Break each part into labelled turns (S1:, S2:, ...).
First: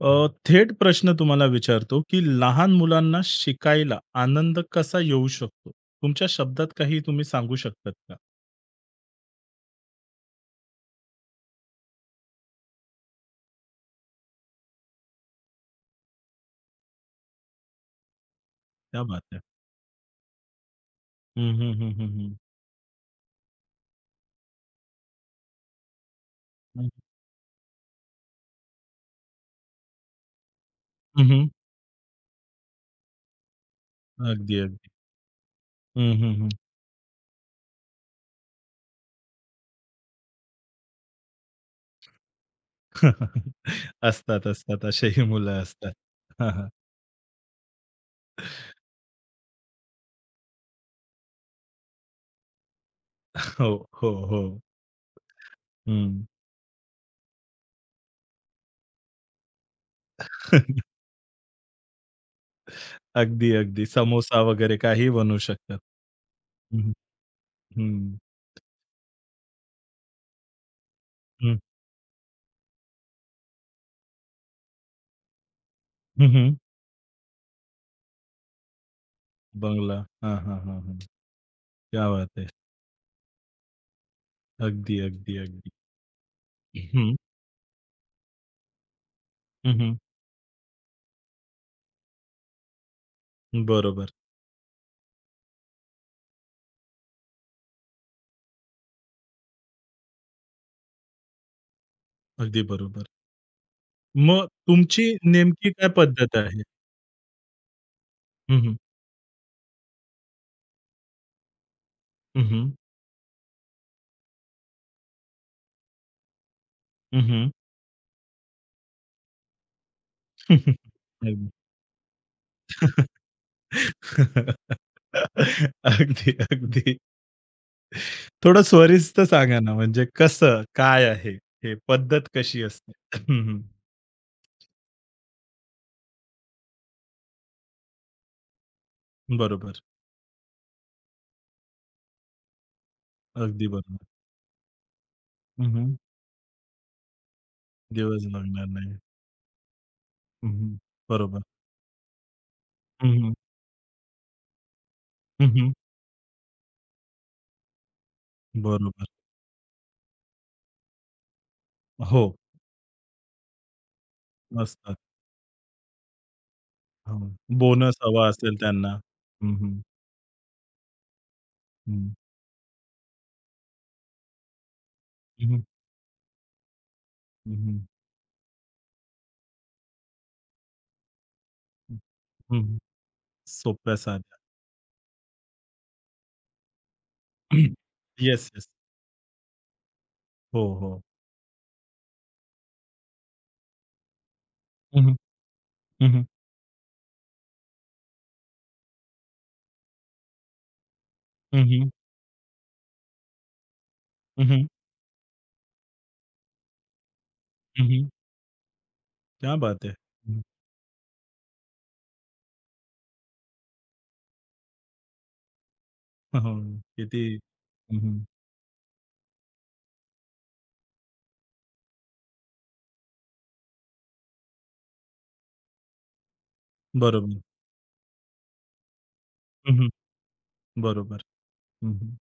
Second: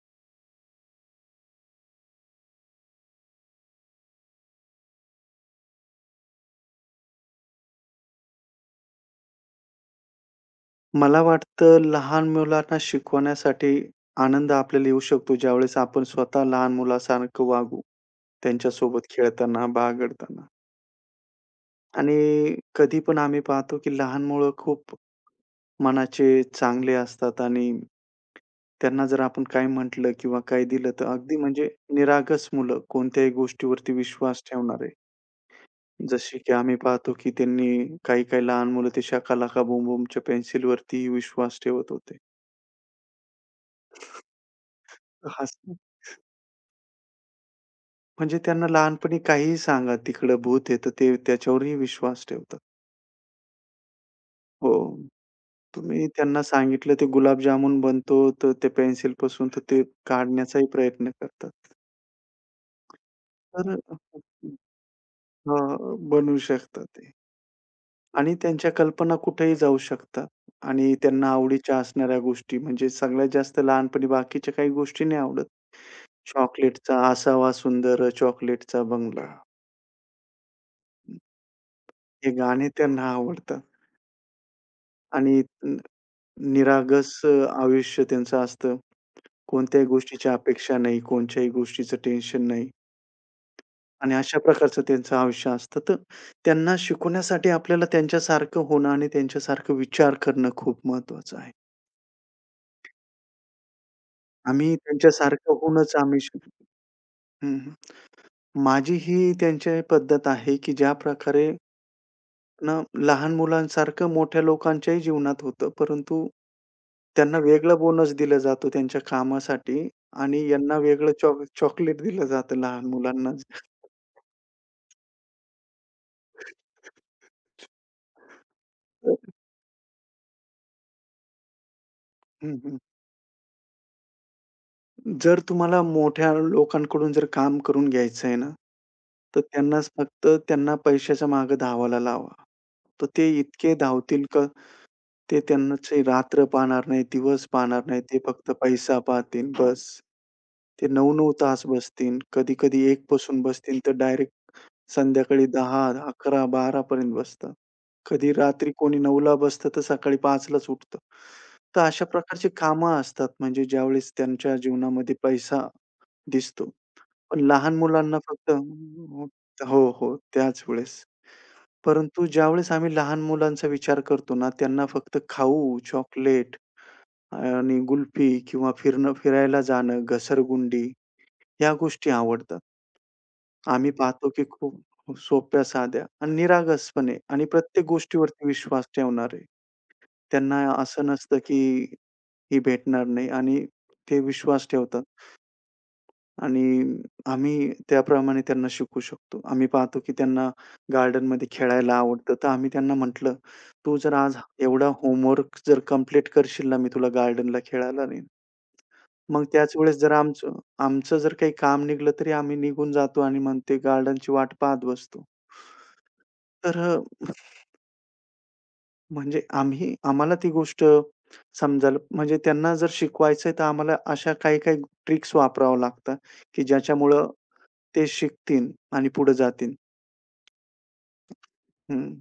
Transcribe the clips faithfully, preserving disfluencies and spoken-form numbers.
S1: अ, थेट प्रश्न तुम्हाला विचारतो, की लहान मुलांना शिकायला आनंद कसा येऊ शकतो? तुमच्या शब्दात काही तुम्ही सांगू शकतात का?
S2: मला वाटतं लहान मुलांना शिकवण्यासाठी आनंद आपल्याला येऊ शकतो ज्यावेळेस आपण स्वतः लहान मुलासारखं वागू.
S1: क्या
S2: त्यांच्यासोबत
S1: बात है!
S2: खेळताना, बागडताना
S1: हं, हं, हं, हं, हं.
S2: आणि कधी पण आम्ही पाहतो की लहान मुलं खूप मनाचे
S1: हं,
S2: चांगले असतात आणि त्यांना जर आपण काही म्हटलं किंवा काही दिलं तर अगदी
S1: हं,
S2: म्हणजे निरागस मुलं कोणत्याही गोष्टीवरती विश्वास
S1: अगदी,
S2: ठेवणारे.
S1: अगदी. हं, हं,
S2: जसे
S1: हं.
S2: की आम्ही पाहतो की त्यांनी काही-काही लहान मुलं ते शाका लाका बूम बूमच्या पेन्सिलवरतीही विश्वास ठेवत होते.
S1: असतात, असतात. असेही
S2: हास
S1: मुलं असतात. हां, हां.
S2: म्हणजे त्यांना लहानपणी काहीही सांगा, तिकडं भूत आहे, तर ते त्याच्यावरही विश्वास ठेवतात.
S1: हो, हो, हो.
S2: हो, तुम्ही
S1: हं.
S2: त्यांना सांगितलं ते गुलाबजामुन बनतो, तर ते पेन्सिलपासून तर ते काढण्याचाही प्रयत्न करतात.
S1: अगदी,
S2: तर
S1: अगदी. समोसा वगैरे काहीही बनवू
S2: हां,
S1: शकतात.
S2: बनवू
S1: हं, हं.
S2: शकतात ते
S1: हं,
S2: आणि त्यांच्या कल्पना कुठेही जाऊ शकतात आणि त्यांना आवडीच्या असणाऱ्या गोष्टी म्हणजे सगळ्यात जास्त लहानपणी बाकीच्या काही गोष्टी नाही आवडत.
S1: हं,
S2: चॉकलेटचा असावा सुंदर चॉकलेटचा बंगला.
S1: बंगला. हां, हां, हां, हां. क्या
S2: हे
S1: बात है!
S2: गाणे त्यांना आवडतात
S1: अगदी, अगदी,
S2: आणि
S1: अगदी.
S2: निरागस
S1: हं.
S2: अ, आयुष्य त्यांचं असतं. कोणत्याही
S1: हं,
S2: गोष्टीची अपेक्षा नाही, कोणत्याही गोष्टीचं टेन्शन नाही
S1: बरोबर.
S2: आणि अशा प्रकारचं त्यांचं आयुष्य असतं. तर त्यांना शिकवण्यासाठी आपल्याला त्यांच्यासारखं होणं आणि त्यांच्यासारखं विचार करणं खूप महत्वाचं आहे.
S1: अगदी बरोबर. मग
S2: आम्ही
S1: तुमची
S2: त्यांच्यासारखं
S1: नेमकी काय
S2: होऊनच आम्ही
S1: पद्धत
S2: शिकू.
S1: आहे?
S2: हं,
S1: हं, हं.
S2: माझी ही त्यांची पद्धत आहे, की ज्या प्रकारे
S1: हं, हं.
S2: ना, लहान मुलांसारखं मोठ्या लोकांच्याही जीवनात होतं, परंतु
S1: हं,
S2: त्यांना
S1: हं.
S2: वेगळं बोनस दिलं जातो त्यांच्या कामासाठी आणि यांना वेगळं चॉक
S1: अगदी,
S2: चॉकलेट दिलं जातं लहान मुलांना.
S1: अगदी. अगदी. थोडं स्वरिस्त सांगा ना, म्हणजे कसं? काय आहे? हे पद्धत
S2: हं,
S1: कशी
S2: हं.
S1: असते? हं, हं.
S2: जर तुम्हाला मोठ्या लोकांकडून जर काम करून घ्यायचं आहे ना, तर
S1: बरोबर.
S2: त्यांनाच फक्त त्यांना पैशाच्या मागे धावायला लावा. तर ते
S1: अगदी
S2: इतके
S1: बरोबर.
S2: धावतील का ते
S1: हं, हं.
S2: त्यांचे रात्र पाहणार नाही, दिवस पाहणार नाही. ते
S1: दिवस
S2: फक्त
S1: लागणार नाही.
S2: पैसा पाहतील बस.
S1: हं, हं.
S2: ते नऊ नऊ
S1: बरोबर.
S2: तास बसतील. कधी-कधी एक
S1: हं, हं.
S2: पासून बसतील, तर डायरेक्ट संध्याकाळी
S1: हं, हं.
S2: दहा अकरा, बारा पर्यंत बसतात. कधी रात्री कोणी
S1: बरोबर.
S2: नऊला बसतं, तर सकाळी पाचलाच उठतं. तर अशा
S1: हो.
S2: प्रकारची कामं असतात, म्हणजे ज्यावेळेस त्यांच्या
S1: असतात.
S2: जीवनामध्ये पैसा दिसतो.
S1: हो.
S2: पण लहान
S1: बोनस
S2: मुलांना
S1: हवा
S2: फक्त
S1: असेल त्यांना.
S2: हो, हो. त्याच वेळेस.
S1: हं.
S2: परंतु ज्यावेळेस आम्ही लहान मुलांचा विचार करतो ना, त्यांना फक्त
S1: हं, हं.
S2: खाऊ, चॉकलेट
S1: हं,
S2: आणि
S1: हं.
S2: कुल्फी किंवा फिरणं फिरायला जाणं, घसरगुंडी ह्या
S1: हं,
S2: गोष्टी आवडतात.
S1: हं.
S2: आम्ही
S1: सोप्या
S2: पाहतो
S1: साध्या.
S2: की खूप खूप सोप्या, साध्या आणि निरागसपणे आणि प्रत्येक गोष्टीवरती
S1: येस, येस.
S2: विश्वास ठेवणारे.
S1: हो,
S2: त्यांना
S1: हो.
S2: असं नसतं की ही भेटणार नाही आणि ते विश्वास
S1: हं,
S2: ठेवतात.
S1: हं. हं, हं.
S2: आणि आम्ही त्याप्रमाणे त्यांना शिकवू शकतो. आम्ही पाहतो की त्यांना गार्डनमध्ये
S1: हं, हं.
S2: खेळायला आवडतं, तर आम्ही त्यांना म्हटलं, "तू जर आज एवढा होमवर्क जर कंप्लीट करशील ना, मी तुला गार्डनला खेळायला नेईन." मग
S1: क्या
S2: त्याच
S1: बात है!
S2: वेळेस जर
S1: हं,
S2: आमचं आमचं जर काही काम निघालं, तरी आम्ही निघून जातो आणि मग ते गार्डनची वाट पाहत बसतो.
S1: हो.
S2: तर अ,
S1: किती हं,
S2: म्हणजे आम्ही आम्हाला ती गोष्ट समजायला म्हणजे त्यांना जर शिकवायचंय तर आम्हाला अशा काही-काही ट्रिक्स वापराव्या लागतात, की ज्याच्यामुळं
S1: बरोबर.
S2: ते शिकतील आणि पुढे जातील.
S1: हं, बरोबर.
S2: हं.
S1: हं.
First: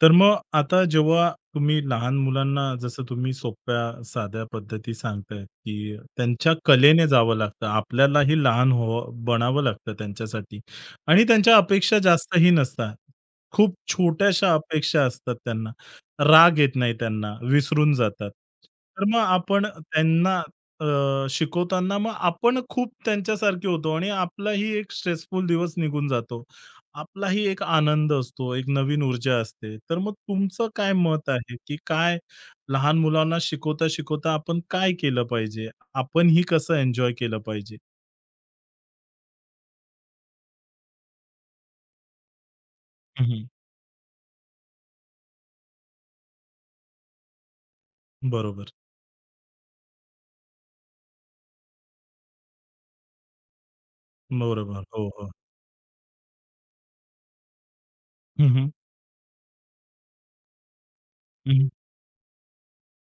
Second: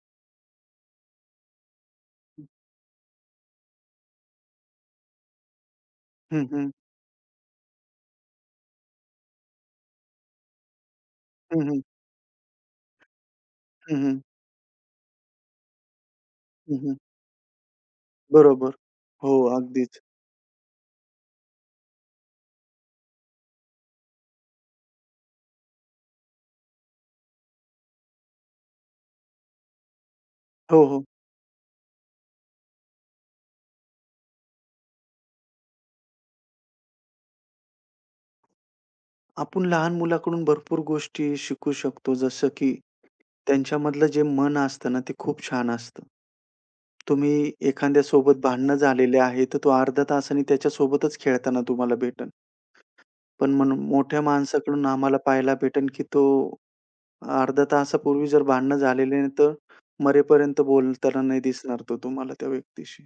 S1: तर मग आता जेव्हा तुम्ही लहान मुलांना जसं तुम्ही सोप्या, साध्या पद्धती सांगताय, की
S2: हं,
S1: त्यांच्या
S2: हं.
S1: कलेने जावं लागतं. आपल्यालाही लहान व्हावं बनावं लागतं त्यांच्यासाठी आणि त्यांच्या
S2: हं, हं.
S1: अपेक्षा जास्तही नसतात. खूप
S2: हं, हं.
S1: छोट्याशा अपेक्षा असतात त्यांना. राग येत
S2: हं,
S1: नाही
S2: हं.
S1: त्यांना, विसरून जातात.
S2: बरोबर.
S1: तर मग
S2: हो,
S1: आपण
S2: अगदीच.
S1: त्यांना अ, शिकवताना मग आपण खूप त्यांच्यासारखे होतो आणि आपलाही एक स्ट्रेसफुल दिवस निघून जातो. आपलाही एक आनंद असतो, एक नवीन ऊर्जा असते. तर मग तुमचं
S2: हो,
S1: काय
S2: हो.
S1: मत आहे, की काय लहान मुलांना शिकवता-शिकवता आपण काय केलं पाहिजे? आपणही कसं एन्जॉय केलं पाहिजे?
S2: आपण लहान मुलाकडून भरपूर गोष्टी शिकू शकतो. जसं की
S1: हं, हं.
S2: त्यांच्यामधलं जे मन असतं ना, ते खूप छान असतं. तुम्ही एखाद्यासोबत
S1: बरोबर,
S2: भांडणं झालेले आहे, तर तो अर्ध्या तासाने त्याच्यासोबतच खेळताना तुम्हाला भेटेल. पण म्हणून मोठ्या
S1: बरोबर.
S2: माणसाकडून
S1: हो,
S2: आम्हाला
S1: हो.
S2: पाहायला भेटेल, की तो अर्ध्या तासापूर्वी जर
S1: हं, हं.
S2: भांडणं झालेले आहे, तर मरेपर्यंत बोलताना नाही
S1: हं, हं.
S2: दिसणार तो तुम्हाला त्या व्यक्तीशी.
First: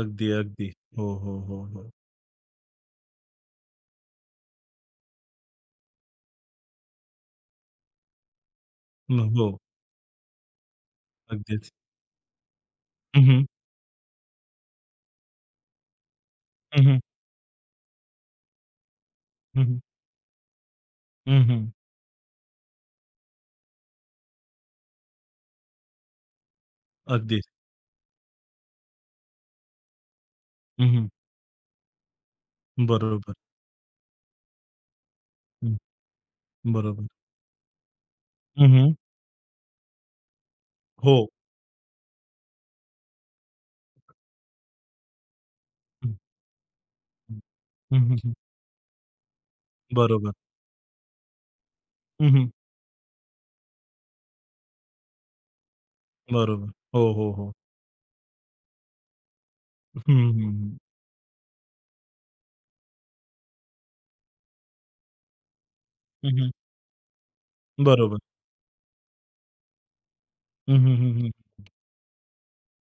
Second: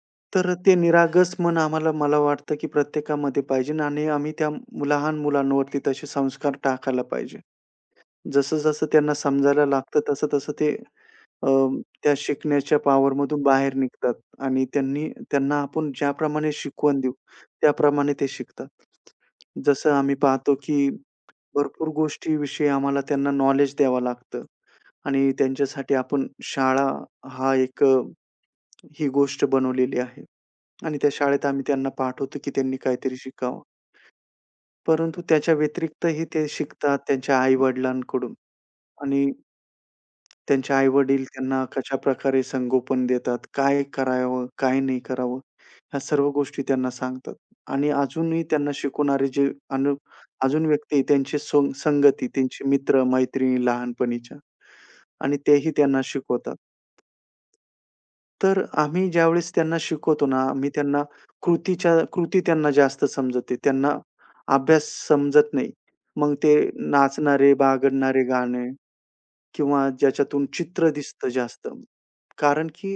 S1: अगदी,
S2: तर
S1: अगदी.
S2: ते
S1: हो,
S2: निरागस
S1: हो,
S2: मन
S1: हो, हो.
S2: आम्हाला मला वाटतं, की प्रत्येकामध्ये पाहिजे आणि आम्ही त्या मु- लहान मुलांवरती तसे संस्कार टाकायला पाहिजे. जसं-जसं त्यांना
S1: हं, हो.
S2: समजायला लागतं, तसं-तसं ते अ,
S1: अगदीच.
S2: त्या शिकण्याच्या
S1: हं,
S2: पॉवरमधून
S1: हं.
S2: बाहेर निघतात आणि त्यांनी त्यांना आपण ज्याप्रमाणे
S1: हं, हं.
S2: शिकवण देऊ, त्याप्रमाणे ते शिकतात.
S1: हं, हं.
S2: जसं आम्ही पाहतो, की भरपूर गोष्टीविषयी आम्हाला त्यांना नॉलेज द्यावं लागतं आणि त्यांच्यासाठी आपण शाळा हा एक अ, ही गोष्ट बनवलेली आहे आणि त्या शाळेत आम्ही त्यांना पाठवतो, की त्यांनी काहीतरी
S1: बरोबर,
S2: शिकावं. परंतु त्याच्या
S1: हं.
S2: व्यतिरिक्तही ते शिकतात
S1: बरोबर.
S2: त्यांच्या आई-वडिलांकडून.
S1: हं,
S2: आणि त्यांचे
S1: हो.
S2: आई-वडील त्यांना कशाप्रकारे संगोपन देतात, काय करावं, काय नाही करावं, ह्या
S1: हं,
S2: सर्व गोष्टी त्यांना सांगतात.
S1: हं.
S2: आणि अजूनही त्यांना शिकवणारे जे अनु
S1: बरोबर,
S2: अजून व्यक्ती आहे, त्यांची सोंग संगती,
S1: हं,
S2: त्यांचे मित्र-मैत्रिणी लहानपणीच्या आणि तेही त्यांना शिकवतात.
S1: बरोबर. हो, हो, हो.
S2: तर आम्ही ज्यावेळेस त्यांना
S1: हं,
S2: शिकवतो
S1: हं,
S2: ना, आम्ही
S1: हं.
S2: त्यांना कृतीच्या कृती त्यांना जास्त समजते. त्यांना अभ्यास समजत नाही. मग
S1: हं, हं.
S2: ते नाचणारे,
S1: बरोबर.
S2: बागडणारे गाणे किंवा ज्याच्यातून
S1: हं,
S2: चित्र
S1: हं, हं,
S2: दिसतं
S1: हं.
S2: जास्त. कारण की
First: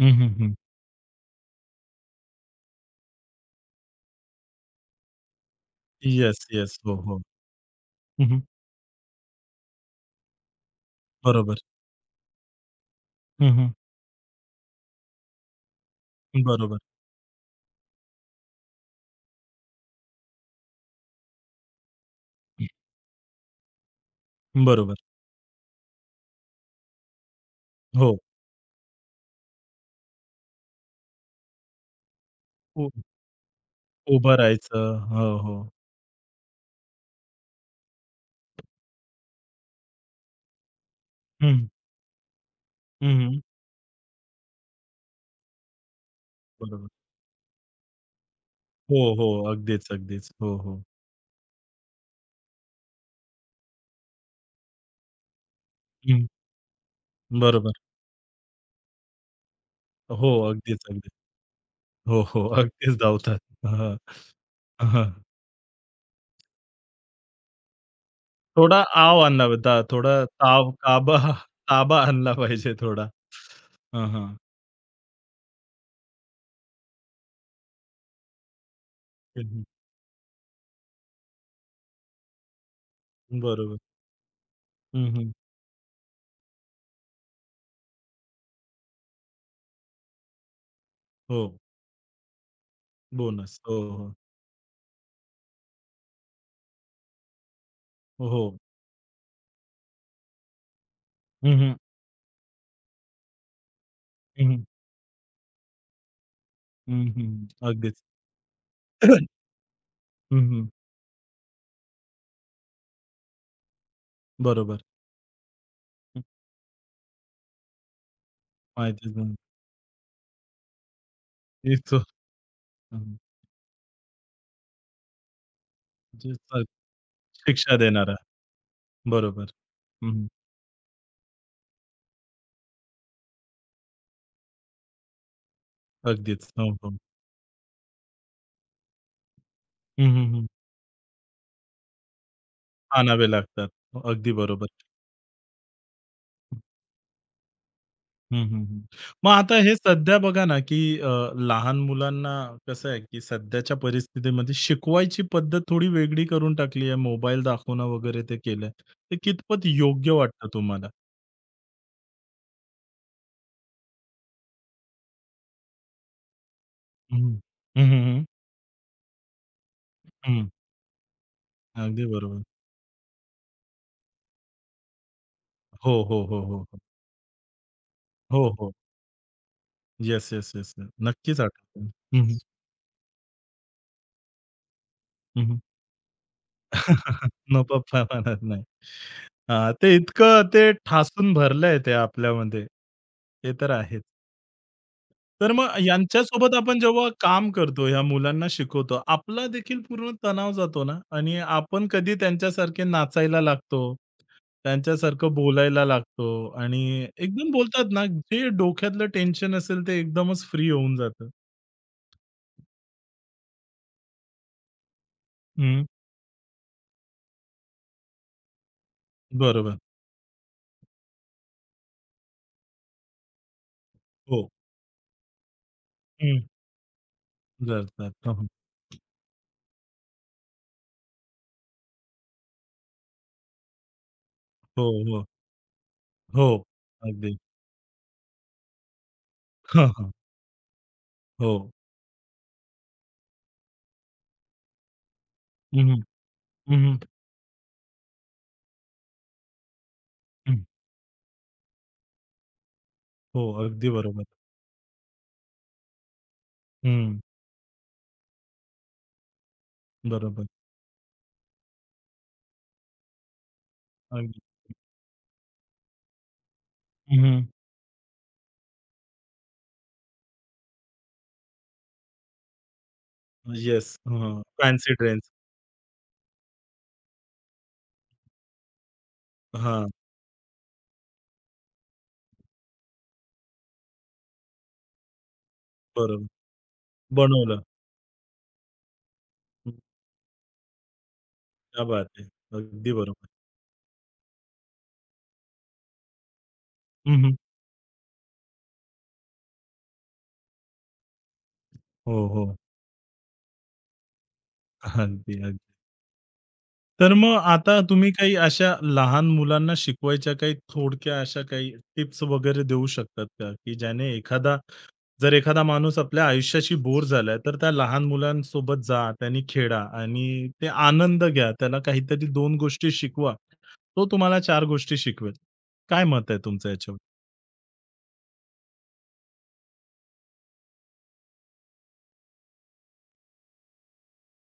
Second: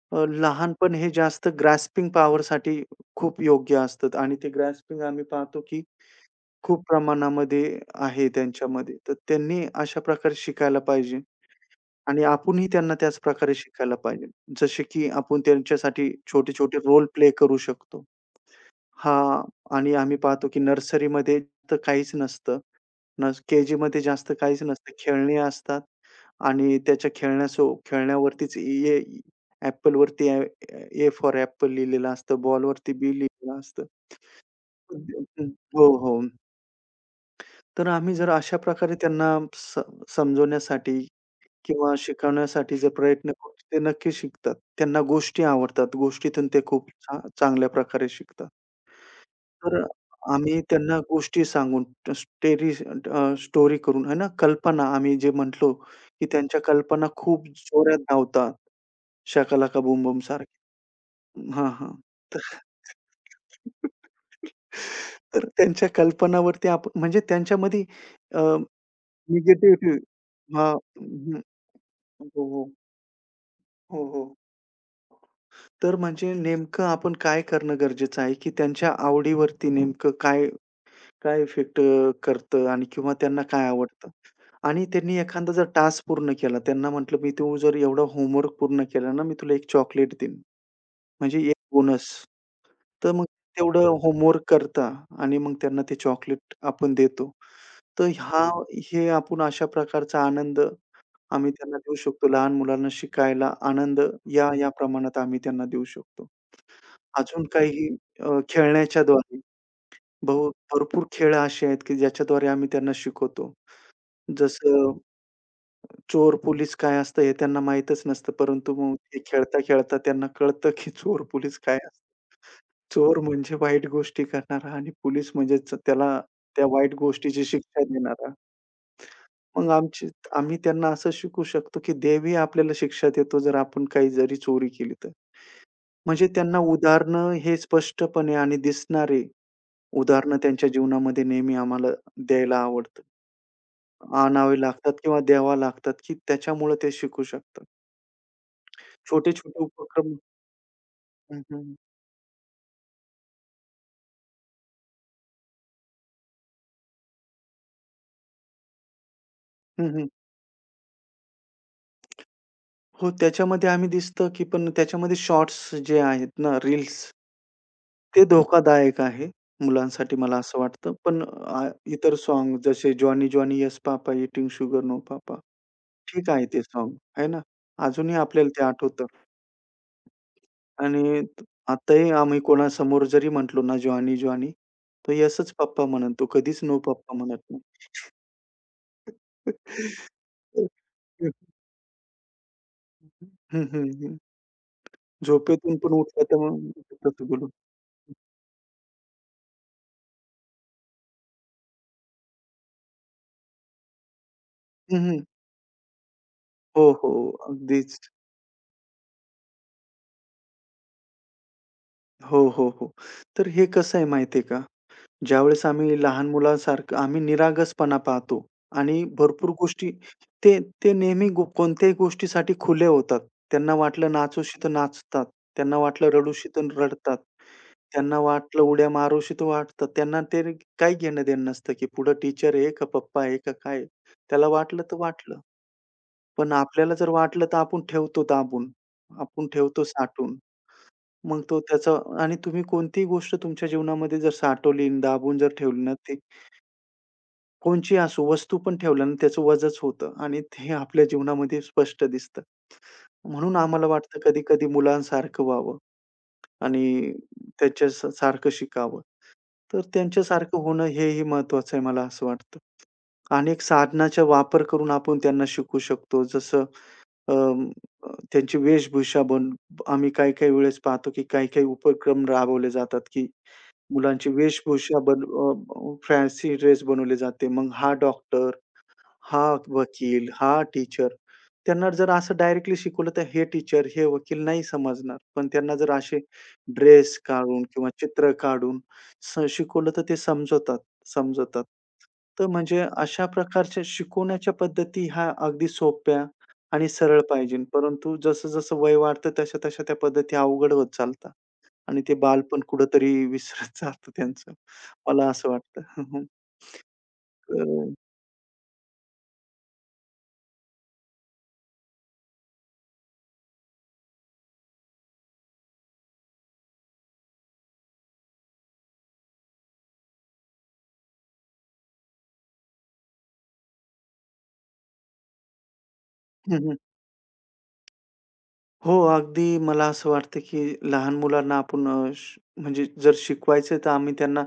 S1: हं,
S2: अ,
S1: हं, हं.
S2: लहानपण हे जास्त ग्रास्पिंग पॉवरसाठी खूप योग्य असतात आणि ते ग्रास्पिंग आम्ही पाहतो की
S1: येस, येस.
S2: खूप
S1: हो, हो.
S2: प्रमाणामध्ये आहे
S1: हं, हं.
S2: त्यांच्यामध्ये. तर त्यांनी अशा प्रकारे शिकायला पाहिजे
S1: बरोबर.
S2: आणि आपणही त्यांना त्याच
S1: हं,
S2: प्रकारे
S1: हं.
S2: शिकायला पाहिजे. जसे की आपण त्यांच्यासाठी
S1: बरोबर.
S2: छोटे-छोटे रोल प्ले करू शकतो. हां. आणि आम्ही पाहतो की नर्सरीमध्ये तर काहीच नसतं. नस के-जीमध्ये जास्त काहीच नसतं.
S1: बरोबर.
S2: खेळणी असतात आणि त्याच्या खेळण्यासो
S1: हो.
S2: खेळण्यावरतीच ए ॲपलवरती ए ए फॉर ॲपल लिहिलेलं असतं.
S1: हो.
S2: बॉलवरती बी लिहिलेलं असतं.
S1: उभं राहायचं. हो, हो.
S2: हो, हो. तर आम्ही जर अशा प्रकारे त्यांना स समजवण्यासाठी
S1: हं,
S2: किंवा शिकवण्यासाठी जर
S1: हं,
S2: प्रयत्न
S1: हं.
S2: करू, ते नक्की शिकतात. त्यांना गोष्टी आवडतात. गोष्टीतून ते
S1: बरोबर.
S2: खूप छा चांगल्या प्रकारे शिकतात.
S1: हो, हो.
S2: तर
S1: अगदीच, अगदीच. हो,
S2: आम्ही
S1: हो.
S2: त्यांना गोष्टी सांगून ट स्टेरी अ, स्टोरी करून आहे ना, कल्पना आम्ही जे म्हटलो,
S1: हं.
S2: की त्यांच्या कल्पना खूप
S1: बरोबर.
S2: जोरात धावतात. शाकालाका बूम-बूम
S1: हो, अगदीच,
S2: सारखे
S1: अगदीच.
S2: हां, हां.
S1: हो,
S2: तर
S1: हो. अगदीच धावतात. हां, हां.
S2: तर त्यांच्या कल्पनावरती आपण म्हणजे त्यांच्यामध्ये अ,
S1: थोडा आव आणला होता.
S2: निगेटिव्हिटी
S1: थोडा ताव
S2: हां,
S1: ताबा
S2: हं.
S1: ताबा आणला
S2: हो, हो.
S1: पाहिजे थोडा.
S2: हो,
S1: हां,
S2: हो.
S1: हां.
S2: तर म्हणजे नेमकं आपण काय करणं गरजेचं आहे, की त्यांच्या
S1: हं, हं.
S2: आवडीवरती नेमकं काय काय इफेक्ट करतं आणि किंवा त्यांना काय
S1: बरोबर.
S2: आवडतं? आणि
S1: हं,
S2: त्यांनी
S1: हं.
S2: एखादा जर टास्क पूर्ण केला, त्यांना म्हटलं, "मी तू जर एवढा होमवर्क पूर्ण केला ना, मी तुला एक चॉकलेट देईन." म्हणजे
S1: हो.
S2: एक बोनस. तर मग
S1: बोनस. हो,
S2: तेवढं
S1: हो.
S2: होमवर्क करता आणि मग त्यांना ते चॉकलेट आपण देतो. तर
S1: हो,
S2: हा
S1: हो.
S2: हे आपण अशा प्रकारचा आनंद आम्ही
S1: हं, हं.
S2: त्यांना देऊ शकतो. लहान मुलांना शिकायला आनंद या,
S1: हं, हं.
S2: या प्रमाणात आम्ही त्यांना देऊ शकतो.
S1: हं, हं.
S2: अजून काही
S1: अगदीच.
S2: अ, खेळण्याच्याद्वारे
S1: हं,
S2: बहु
S1: हं.
S2: भरपूर खेळ असे आहेत, की ज्याच्याद्वारे आम्ही त्यांना शिकवतो.
S1: बरोबर.
S2: जसं
S1: हं.
S2: चोर पोलीस काय असतं हे त्यांना माहीतच नसतं. परंतु मग
S1: माहितीच
S2: ते
S1: नाही.
S2: खेळता-खेळता त्यांना कळतं, की चोर पोलीस काय
S1: तेच
S2: असतं.
S1: हं, हं.
S2: चोर म्हणजे वाईट गोष्टी करणारा आणि पोलीस म्हणजे च त्याला
S1: जे स
S2: त्या वाईट गोष्टीची
S1: शिक्षा
S2: शिक्षा
S1: देणारा.
S2: देणारा.
S1: बरोबर.
S2: मग आमची
S1: हं, हं.
S2: आम्ही त्यांना असं शिकवू शकतो, की देवही आपल्याला शिक्षा देतो जर आपण काही जरी चोरी केली तर. म्हणजे
S1: अगदीच.
S2: त्यांना
S1: हो, हो.
S2: उदाहरणं हे स्पष्टपणे आणि दिसणारे
S1: हं, हं,
S2: उदाहरणं
S1: हं.
S2: त्यांच्या जीवनामध्ये नेहमी आम्हाला द्यायला आवडतं.
S1: आणावे लागतात. हो, अगदी
S2: आणावे
S1: बरोबर.
S2: लागतात किंवा द्यावा लागतात, की त्याच्यामुळे ते शिकू शकतात.
S1: हं, हं, हं. मग आता
S2: छोटे-छोटे
S1: हे
S2: उपक्रम
S1: सध्या बघा ना, की अ,
S2: हं, हं.
S1: लहान मुलांना कसं आहे, की सध्याच्या परिस्थितीमध्ये शिकवायची पद्धत थोडी वेगळी करून टाकली आहे. मोबाईल दाखवणं वगैरे ते केलंय. ते कितपत
S2: हं, हं.
S1: योग्य वाटतं तुम्हाला?
S2: हो, त्याच्यामध्ये आम्ही दिसतं, की पण त्याच्यामध्ये शॉर्ट्स जे आहेत ना, रील्स
S1: हं, हं. हं,
S2: ते धोकादायक आहे मुलांसाठी मला
S1: हं.
S2: असं वाटतं. पण अ,
S1: अगदी
S2: इतर
S1: बरोबर.
S2: सॉन्ग जसे Johnny Johnny yes papa eating sugar no papa.
S1: हो, हो,
S2: ठीक
S1: हो,
S2: आहे
S1: हो,
S2: ते
S1: हो.
S2: सॉन्ग, आहे ना. अजूनही
S1: हो,
S2: आपल्याला ते
S1: हो.
S2: आठवतं
S1: येस, येस, येस. येस.
S2: आणि
S1: नक्कीच आठवतं.
S2: आताही
S1: हं, हं.
S2: आम्ही कोणासमोर जरी म्हटलो ना, जॉनी जॉनी, तर
S1: हं,
S2: येसच
S1: हं.
S2: पप्पा म्हणेल तो कधीच नो पप्पा म्हणत नाही.
S1: नको प्रमाणात नाही. हां, ते इतकं ते ठासून भरलंय ते आपल्यामध्ये. ते
S2: हं,
S1: तर
S2: हं,
S1: आहेच.
S2: हं.
S1: तर मग
S2: झोपेतून पण उठला तर
S1: यांच्यासोबत
S2: मग
S1: आपण जेव्हा
S2: तसं बोलू.
S1: काम करतो, ह्या मुलांना शिकवतो, आपला देखील पूर्ण तणाव जातो ना आणि आपण कधी त्यांच्यासारखे नाचायला लागतो,
S2: हं, हं.
S1: त्यांच्यासारखं बोलायला लागतो
S2: हो,
S1: आणि
S2: हो.
S1: एकदम बोलतात ना,
S2: अगदीच.
S1: जे डोक्यातलं टेन्शन असेल ते एकदमच फ्री होऊन जातं.
S2: हो, हो, हो. तर हे कसं आहे माहिती आहे का, ज्यावेळेस
S1: हं,
S2: आम्ही लहान मुलासारखं आम्ही निरागसपणा पाहतो आणि भरपूर
S1: बरोबर.
S2: गोष्टी ते ते नेहमी गो कोणत्याही गोष्टीसाठी खुले होतात. त्यांना वाटलं
S1: हो.
S2: नाचूशी तर नाचतात. त्यांना वाटलं
S1: हं,
S2: रडूशी तर रडतात.
S1: जातात.
S2: त्यांना
S1: हं, हं.
S2: वाटलं उड्या मारूशी तर वाटतात. त्यांना ते काही घेणं-देणं नसतं, की पुढं टीचर आहे का पप्पा आहे का काय आहे. त्याला वाटलं
S1: हो,
S2: तर
S1: हो.
S2: वाटलं.
S1: हो.
S2: पण आपल्याला जर
S1: अगदी.
S2: वाटलं तर आपण ठेवतो दाबून. आपण ठेवतो
S1: हां, हां.
S2: साठवून. मग
S1: हो.
S2: तो त्याचा आणि तुम्ही कोणतीही गोष्ट तुमच्या जीवनामध्ये जर साठवली आणि दाबून जर ठेवली
S1: हं,
S2: ना,
S1: हं.
S2: ती
S1: हं, हं.
S2: कोणची असो वस्तू पण ठेवलं आणि त्याचं वजच होतं आणि
S1: हं.
S2: ते आपल्या जीवनामध्ये स्पष्ट दिसतं.
S1: हो,
S2: म्हणून आम्हाला
S1: अगदी
S2: वाटतं
S1: बरोबर.
S2: कधी-कधी मुलांसारखं व्हावं आणि
S1: हं,
S2: त्याच्या स सारखं शिकावं. तर
S1: बरोबर.
S2: त्यांच्यासारखं होणं हेही महत्वाचं आहे मला असं वाटतं. अनेक साधनाचा
S1: अगदी.
S2: वापर करून आपण त्यांना शिकवू शकतो. जसं
S1: हं, हं.
S2: अं, अ, त्यांची वेशभूषा बन आम्ही काही-काही वेळेस पाहतो, की काही-काही उपक्रम राबवले जातात, की
S1: येस.
S2: मुलांची
S1: हां, फॅन्सी
S2: वेशभूषा बन
S1: ड्रेस.
S2: अ, अ, फॅन्सी ड्रेस बनवले जाते. मग हा डॉक्टर, हा
S1: हां,
S2: वकील, हा टीचर त्यांना जर असं डायरेक्टली शिकवलं तर हे टीचर, हे वकील नाही समजणार. पण त्यांना जर असे
S1: बरोबर.
S2: ड्रेस
S1: बनवलं.
S2: काढून किंवा चित्र काढून स
S1: हं,
S2: शिकवलं तर ते समजवतात, समजवतात.
S1: क्या बात है!
S2: तर म्हणजे
S1: अगदी
S2: अशा
S1: बरोबर.
S2: प्रकारच्या शिकवण्याच्या पद्धती ह्या अगदी सोप्या आणि सरळ
S1: हं, हं.
S2: पाहिजेन. परंतु जसं-जसं वय वाढतं तशा-तशा त्या पद्धती अवघड होत चालतात आणि ते
S1: हो, हो.
S2: बालपण कुठेतरी विसरत जातं त्यांचं. मला
S1: अगदी,
S2: असं
S1: अगदी.
S2: वाटतं.
S1: तर मग आता तुम्ही काही अशा लहान मुलांना शिकवायच्या काही थोडक्या अशा काही टिप्स वगैरे देऊ शकतात का? की ज्याने एखादा जर एखादा माणूस आपल्या आयुष्याशी बोर झालाय, तर त्या लहान मुलांसोबत जा, त्यांनी खेळा आणि ते आनंद घ्या. त्याला काहीतरी दोन गोष्टी शिकवा. तो तुम्हाला चार गोष्टी शिकवेल. काय मत आहे तुमचं याच्यावर?
S2: हो, अगदी मला असं वाटतं, की लहान मुलांना आपण अ, श म्हणजे जर शिकवायचं आहे, तर आम्ही त्यांना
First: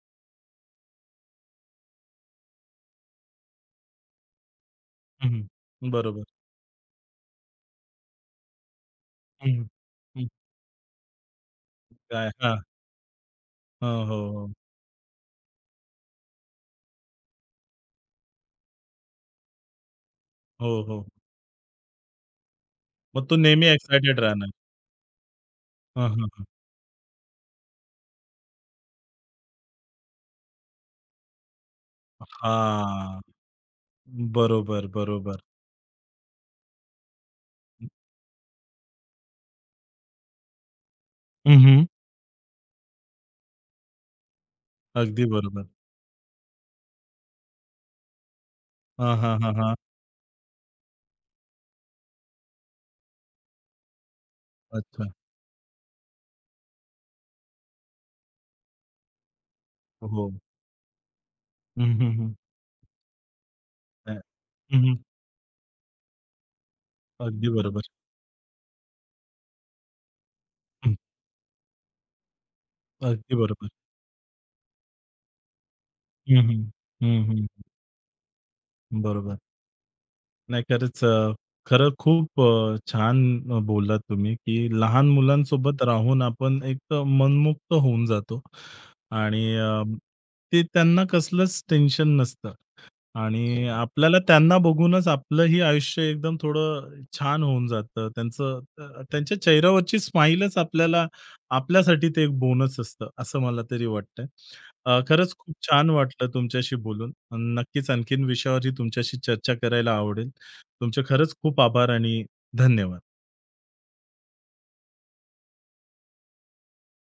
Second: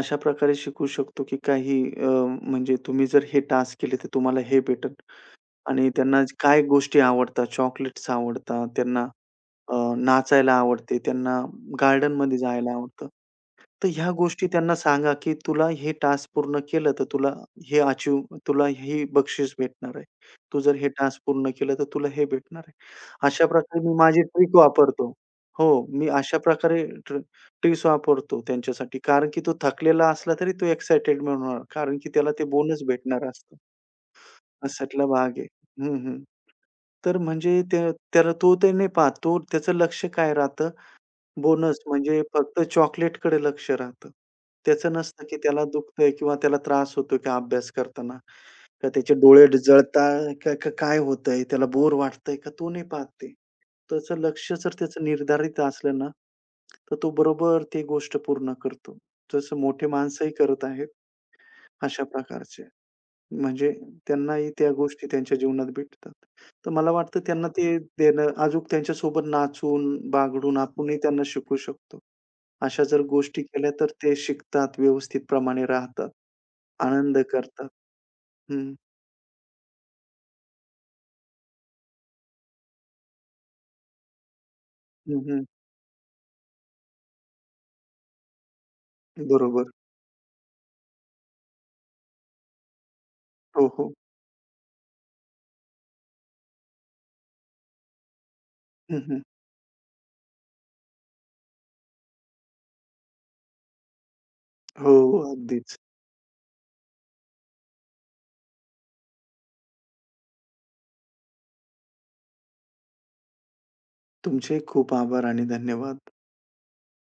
S2: अशा प्रकारे शिकवू शकतो, की काही अ, म्हणजे तुम्ही जर हे टास्क केले, तर तुम्हाला हे भेटेल
S1: हं,
S2: आणि
S1: हं. बरोबर.
S2: त्यांना काय गोष्टी आवडतात, चॉकलेट्स आवडतात, त्यांना
S1: हं, हं.
S2: अ,
S1: हं,
S2: नाचायला आवडते, त्यांना
S1: काय?
S2: गार्डनमध्ये
S1: हां.
S2: जायला आवडतं. तर
S1: हो,
S2: ह्या
S1: हो,
S2: गोष्टी
S1: हो.
S2: त्यांना सांगा, की तुला हे टास्क पूर्ण केलं, तर तुला हे अचीव तुला ही बक्षीस भेटणार आहे. तू
S1: हो,
S2: जर हे
S1: हो.
S2: टास्क पूर्ण केलं, तर तुला हे भेटणार आहे.
S1: मग तो
S2: अशा
S1: नेहमी
S2: प्रकारे मी
S1: एक्सायटेड
S2: माझी
S1: राहणार.
S2: ट्रिक वापरतो. हो, मी
S1: हां,
S2: अशा
S1: हां.
S2: प्रकारे ट्र ट्रिक्स वापरतो त्यांच्यासाठी. कारण की तो थकलेला असला तरी तो एक्साइटेड होणार. कारण की त्याला ते बोनस
S1: हां.
S2: भेटणार असतं.
S1: बरोबर,
S2: अशातला भाग
S1: बरोबर.
S2: आहे. हं, हं. तर म्हणजे त्या त्याला तो ते नाही पाहत. तो त्याचं लक्ष काय राहतं
S1: हं,
S2: बोनस
S1: हं.
S2: म्हणजे फक्त चॉकलेटकडे लक्ष राहतं. त्याचं नसतं,
S1: अगदी
S2: की त्याला
S1: बरोबर.
S2: दुखतंय किंवा त्याला त्रास होतो का अभ्यास करताना? का
S1: हां,
S2: त्याचे
S1: हां,
S2: डोळे
S1: हां, हां.
S2: जळतात का का काय होतंय? त्याला बोर वाटतंय का? तो नाही पाहत ते. त्याचं लक्ष जर
S1: अच्छा.
S2: त्याचं निर्धारित असलं ना, तर तो बरोबर ती गोष्ट पूर्ण करतो. जसं मोठे
S1: हो.
S2: माणसंही करत आहेत,
S1: हं,
S2: अशा
S1: हं, हं.
S2: प्रकारचे. म्हणजे
S1: अ,
S2: त्यांनाही त्या
S1: हं, हं.
S2: गोष्टी त्यांच्या जीवनात भेटतात. तर मला वाटतं त्यांना
S1: अगदी
S2: नक्कीच.
S1: बरोबर.
S2: ते देणं अजून त्यांच्यासोबत नाचून, बागडून
S1: हं.
S2: आपणही त्यांना शिकवू शकतो. अशा जर
S1: अगदी
S2: गोष्टी
S1: बरोबर.
S2: केल्या तर ते शिकतात, व्यवस्थित प्रमाणे राहतात,
S1: हं, हं.
S2: आनंद
S1: हं, हं.
S2: करतात. हं,
S1: बरोबर. नाही खरंच अ, खरं खूप अ, छान अ, बोललात तुम्ही, की लहान
S2: हं, हं.
S1: मुलांसोबत राहून आपण एक अ, मनमुक्त होऊन जातो आणि
S2: बरोबर.
S1: अ, ते त्यांना कसलंच टेन्शन नसतं. आणि
S2: हो, हो.
S1: आपल्याला त्यांना बघूनच आपलंही आयुष्य एकदम थोडं छान होऊन जातं. त्यांचं
S2: हं,
S1: अ,
S2: हं.
S1: त्यांच्या चेहऱ्यावरची स्माईलच आपल्याला आपल्यासाठी ते एक बोनस असतं, असं मला तरी वाटतंय.
S2: हो,
S1: अ,
S2: हो.
S1: खरंच खूप
S2: अगदीच.
S1: छान वाटलं तुमच्याशी बोलून. अन् नक्कीच आणखीन विषयावरही तुमच्याशी चर्चा करायला आवडेल. तुमचे खरंच खूप आभार आणि धन्यवाद.
S2: तुमचेही खूप आभार आणि धन्यवाद.